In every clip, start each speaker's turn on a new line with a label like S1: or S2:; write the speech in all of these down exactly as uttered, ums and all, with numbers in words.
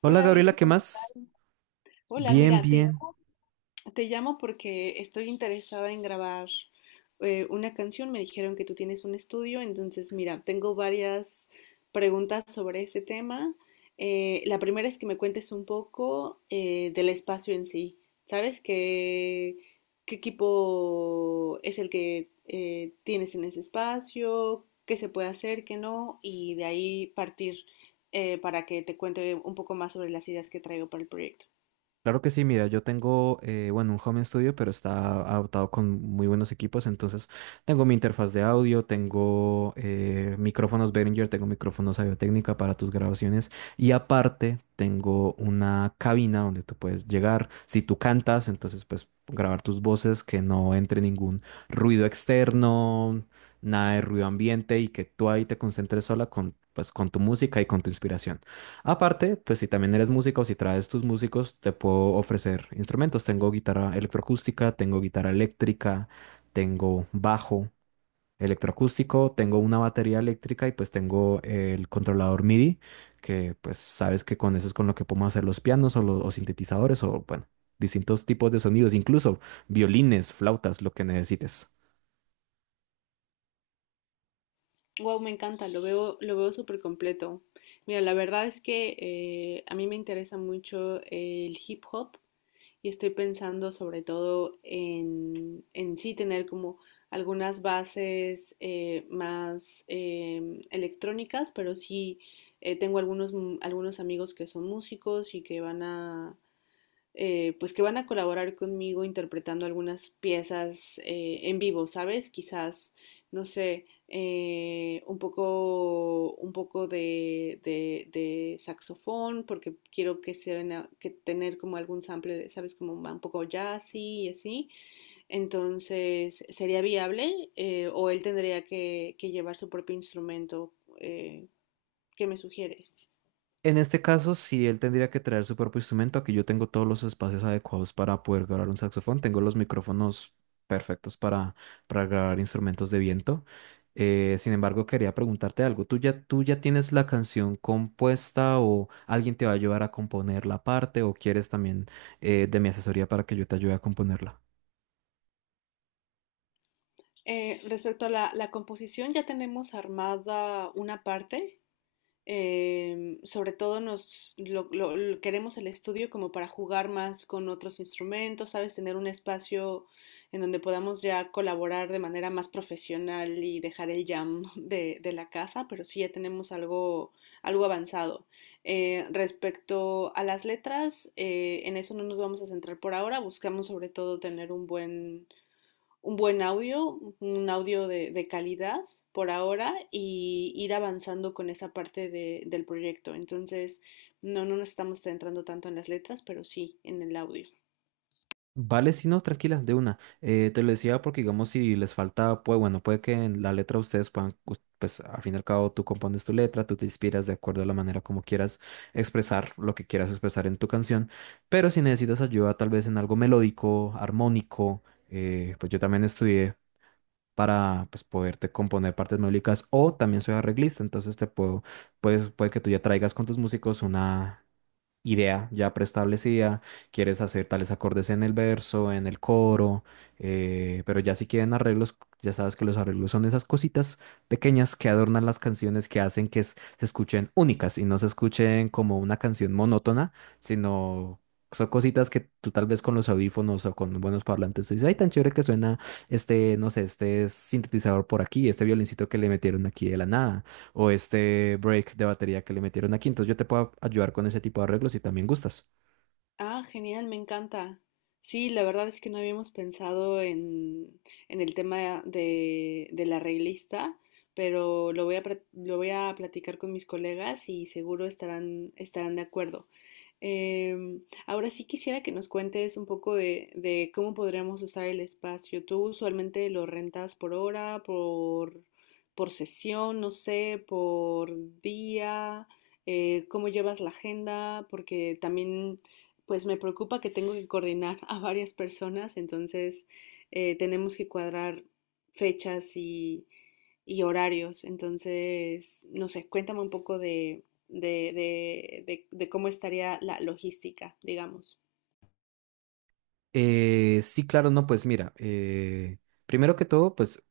S1: Hola
S2: Hola
S1: Gabriela, ¿qué
S2: Edison, ¿qué tal?
S1: más?
S2: Hola,
S1: Bien,
S2: mira, te,
S1: bien.
S2: llamo te llamo porque estoy interesada en grabar eh, una canción. Me dijeron que tú tienes un estudio, entonces mira, tengo varias preguntas sobre ese tema. Eh, la primera es que me cuentes un poco eh, del espacio en sí. ¿Sabes qué, qué equipo es el que eh, tienes en ese espacio? ¿Qué se puede hacer, qué no? Y de ahí partir eh, para que te cuente un poco más sobre las ideas que traigo para el proyecto.
S1: Claro que sí, mira, yo tengo, eh, bueno, un home studio, pero está adaptado con muy buenos equipos, entonces tengo mi interfaz de audio, tengo eh, micrófonos Behringer, tengo micrófonos Audio-Técnica para tus grabaciones y aparte tengo una cabina donde tú puedes llegar, si tú cantas, entonces pues grabar tus voces, que no entre ningún ruido externo, nada de ruido ambiente y que tú ahí te concentres sola con, pues, con tu música y con tu inspiración. Aparte, pues si también eres músico o si traes tus músicos, te puedo ofrecer instrumentos. Tengo guitarra electroacústica, tengo guitarra eléctrica, tengo bajo electroacústico, tengo una batería eléctrica y pues tengo el controlador MIDI, que pues sabes que con eso es con lo que podemos hacer los pianos o los sintetizadores o bueno, distintos tipos de sonidos, incluso violines, flautas, lo que necesites.
S2: Wow, me encanta, lo veo, lo veo súper completo. Mira, la verdad es que eh, a mí me interesa mucho el hip hop y estoy pensando sobre todo en, en sí tener como algunas bases eh, más em, electrónicas, pero sí eh, tengo algunos, mu- algunos amigos que son músicos y que van a, eh, pues que van a colaborar conmigo interpretando algunas piezas eh, en vivo, ¿sabes? Quizás, no sé, eh, un poco, un poco de, de- de saxofón, porque quiero que se ven a- que tener como algún sample, ¿sabes? Como un poco jazzy y así. Entonces, ¿sería viable? Eh, ¿o él tendría que, que llevar su propio instrumento? Eh, ¿Qué me sugieres?
S1: En este caso, sí, él tendría que traer su propio instrumento. Aquí yo tengo todos los espacios adecuados para poder grabar un saxofón. Tengo los micrófonos perfectos para, para grabar instrumentos de viento. Eh, sin embargo, quería preguntarte algo. ¿Tú ya, tú ya tienes la canción compuesta o alguien te va a ayudar a componer la parte o quieres también eh, de mi asesoría para que yo te ayude a componerla?
S2: Eh, respecto a la, la composición, ya tenemos armada una parte. Em, sobre todo nos lo- lo- lo- queremos el estudio como para jugar más con otros instrumentos, ¿sabes? Tener un espacio en donde podamos ya colaborar de manera más profesional y dejar el jam de, de la casa, pero sí ya tenemos algo, algo avanzado. Eh, respecto a las letras, eh, en eso no nos vamos a centrar por ahora, buscamos sobre todo tener un buen un buen audio, un audio de, de calidad por ahora y ir avanzando con esa parte de- del proyecto. Entonces, no, no nos estamos centrando tanto en las letras, pero sí en el audio.
S1: Vale, sí, no, tranquila, de una. Eh, te lo decía porque, digamos, si les falta, pues bueno, puede que en la letra ustedes puedan, us- pues al fin y al cabo tú compones tu letra, tú te inspiras de acuerdo a la manera como quieras expresar lo que quieras expresar en tu canción, pero si necesitas ayuda tal vez en algo melódico, armónico, eh, pues yo también estudié para, pues, poderte componer partes melódicas o también soy arreglista, entonces te puedo, pues puede que tú ya traigas con tus músicos una idea ya preestablecida, quieres hacer tales acordes en el verso, en el coro, eh, pero ya si quieren arreglos, ya sabes que los arreglos son esas cositas pequeñas que adornan las canciones, que hacen que s- se escuchen únicas y no se escuchen como una canción monótona, sino... Son cositas que tú tal vez con los audífonos o con buenos parlantes tú dices, ay, tan chévere que suena este, no sé, este sintetizador por aquí, este violincito que le metieron aquí de la nada o este break de batería que le metieron aquí. Entonces yo te puedo ayudar con ese tipo de arreglos si también gustas.
S2: Ah, genial, me encanta. Sí, la verdad es que no habíamos pensado en, en el tema de, de la reglista, pero lo voy a, pra- lo voy a platicar con mis colegas y seguro estarán, estarán de acuerdo. Em, Ahora sí quisiera que nos cuentes un poco de, de cómo podríamos usar el espacio. ¿Tú usualmente lo rentas por hora, por, por sesión, no sé, por día? Eh, ¿cómo llevas la agenda? Porque también, pues me preocupa que tengo que coordinar a varias personas, entonces eh, tenemos que cuadrar fechas y y horarios. Entonces, no sé, cuéntame un poco de, de, de, de- de cómo estaría la logística, digamos.
S1: Eh, sí, claro, no, pues mira, eh, primero que todo, pues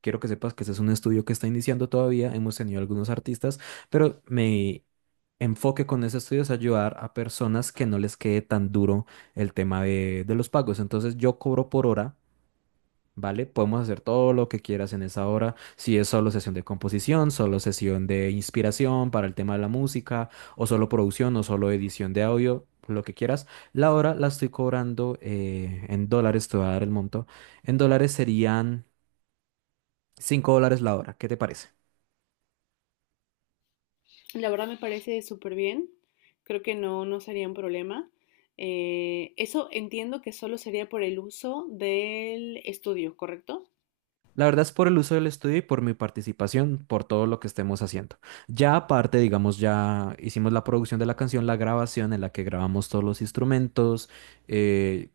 S1: quiero que sepas que este es un estudio que está iniciando todavía. Hemos tenido algunos artistas, pero mi enfoque con ese estudio es ayudar a personas que no les quede tan duro el tema de, de los pagos. Entonces yo cobro por hora. ¿Vale? Podemos hacer todo lo que quieras en esa hora. Si es solo sesión de composición, solo sesión de inspiración para el tema de la música, o solo producción, o solo edición de audio, lo que quieras. La hora la estoy cobrando eh, en dólares, te voy a dar el monto. En dólares serían cinco dólares la hora. ¿Qué te parece?
S2: La verdad me parece súper bien. Creo que no, no sería un problema. Eh, eso entiendo que solo sería por el uso del estudio, ¿correcto?
S1: La verdad es por el uso del estudio y por mi participación, por todo lo que estemos haciendo. Ya aparte, digamos, ya hicimos la producción de la canción, la grabación en la que grabamos todos los instrumentos eh,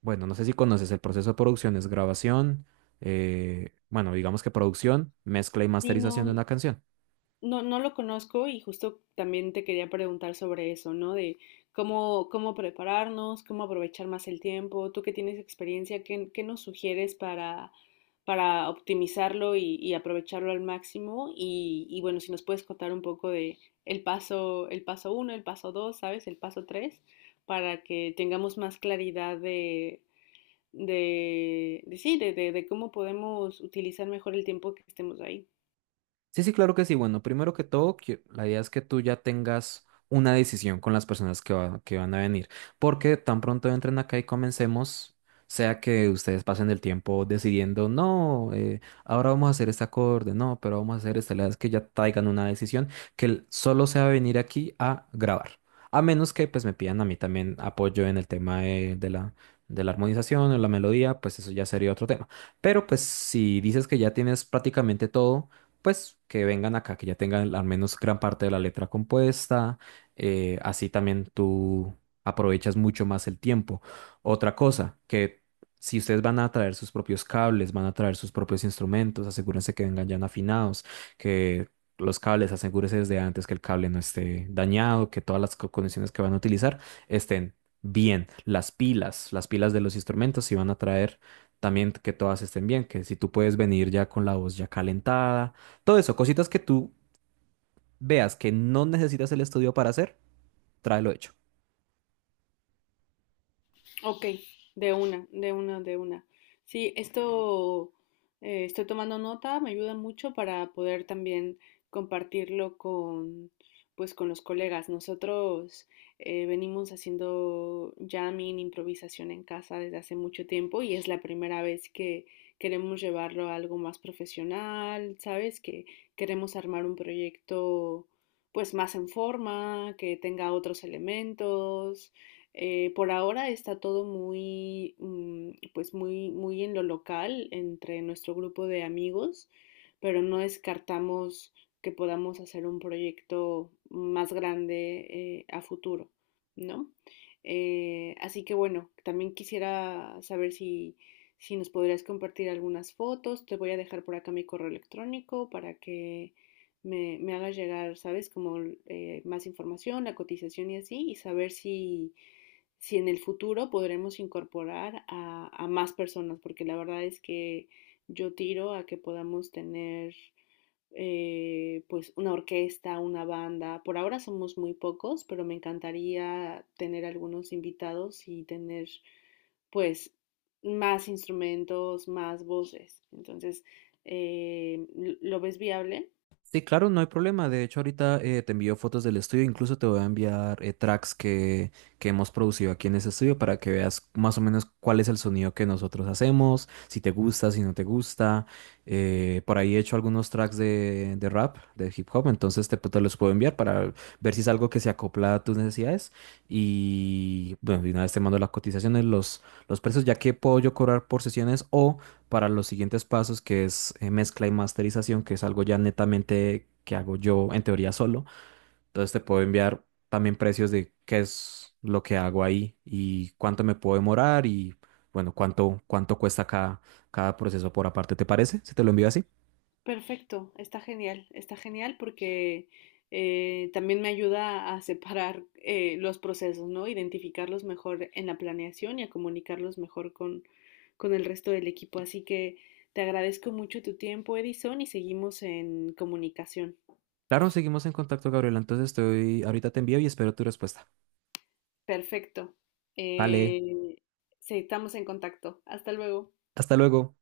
S1: Bueno, no sé si conoces el proceso de producción, es grabación, eh, bueno, digamos que producción, mezcla y
S2: Sí,
S1: masterización de
S2: no,
S1: una canción.
S2: no, no lo conozco y justo también te quería preguntar sobre eso, ¿no? De cómo, cómo prepararnos, cómo aprovechar más el tiempo. Tú que tienes experiencia, ¿qué, qué nos sugieres para, para optimizarlo y, y aprovecharlo al máximo? Y, y bueno, si nos puedes contar un poco de el paso, el paso uno, el paso dos, ¿sabes? El paso tres, para que tengamos más claridad de, de, de sí, de, de de cómo podemos utilizar mejor el tiempo que estemos ahí.
S1: Sí, sí, claro que sí. Bueno, primero que todo, que- la idea es que tú ya tengas una decisión con las personas que, va- que van a venir, porque tan pronto entren acá y comencemos, sea que ustedes pasen el tiempo decidiendo, no, eh, ahora vamos a hacer este acorde, no, pero vamos a hacer esta, la idea es que ya traigan una decisión que el- solo sea venir aquí a grabar, a menos que pues me pidan a mí también apoyo en el tema de, de la, de la armonización o la melodía, pues eso ya sería otro tema. Pero pues si dices que ya tienes prácticamente todo, pues que vengan acá, que ya tengan al menos gran parte de la letra compuesta, eh, así también tú aprovechas mucho más el tiempo. Otra cosa, que si ustedes van a traer sus propios cables, van a traer sus propios instrumentos, asegúrense que vengan ya afinados, que los cables, asegúrense desde antes que el cable no esté dañado, que todas las co- condiciones que van a utilizar estén bien. Las pilas, las pilas de los instrumentos, si van a traer también que todas estén bien, que si tú puedes venir ya con la voz ya calentada, todo eso, cositas que tú veas que no necesitas el estudio para hacer, tráelo hecho.
S2: Ok, de una, de una, de una. Sí, esto eh, estoy tomando nota, me ayuda mucho para poder también compartirlo con, pues, con los colegas. Nosotros eh, venimos haciendo jamming, improvisación en casa desde hace mucho tiempo y es la primera vez que queremos llevarlo a algo más profesional, ¿sabes? Que queremos armar un proyecto, pues, más en forma, que tenga otros elementos eh, por ahora está todo muy, mm, pues muy, muy en lo local, entre nuestro grupo de amigos, pero no descartamos que podamos hacer un proyecto más grande eh, a futuro, ¿no? Eh, así que bueno, también quisiera saber si, si nos podrías compartir algunas fotos. Te voy a dejar por acá mi correo electrónico para que me, me hagas llegar, ¿sabes? Como eh, más información, la cotización y así, y saber si, si en el futuro podremos incorporar a, a más personas, porque la verdad es que yo tiro a que podamos tener eh, pues una orquesta, una banda. Por ahora somos muy pocos, pero me encantaría tener algunos invitados y tener pues más instrumentos, más voces. Entonces, eh, ¿lo ves viable?
S1: Sí, claro, no hay problema. De hecho, ahorita eh, te envío fotos del estudio. Incluso te voy a enviar eh, tracks que, que hemos producido aquí en ese estudio para que veas más o menos cuál es el sonido que nosotros hacemos, si te gusta, si no te gusta. Eh, por ahí he hecho algunos tracks de, de rap, de hip hop, entonces te, te los puedo enviar para ver si es algo que se acopla a tus necesidades. Y bueno, de una vez te mando las cotizaciones, los, los precios, ya que puedo yo cobrar por sesiones o para los siguientes pasos, que es eh, mezcla y masterización, que es algo ya netamente que hago yo en teoría solo. Entonces te puedo enviar también precios de qué es lo que hago ahí y cuánto me puedo demorar y bueno, cuánto, cuánto cuesta cada, cada proceso por aparte. ¿Te parece? Si te lo envío así.
S2: Perfecto, está genial, está genial porque eh, también me ayuda a separar eh, los procesos, ¿no? Identificarlos mejor en la planeación y a comunicarlos mejor con, con el resto del equipo. Así que te agradezco mucho tu tiempo, Edison, y seguimos en comunicación.
S1: Claro, seguimos en contacto, Gabriela. Entonces estoy, ahorita te envío y espero tu respuesta.
S2: Perfecto.
S1: Vale,
S2: Eh, sí, estamos en contacto. Hasta luego.
S1: hasta luego.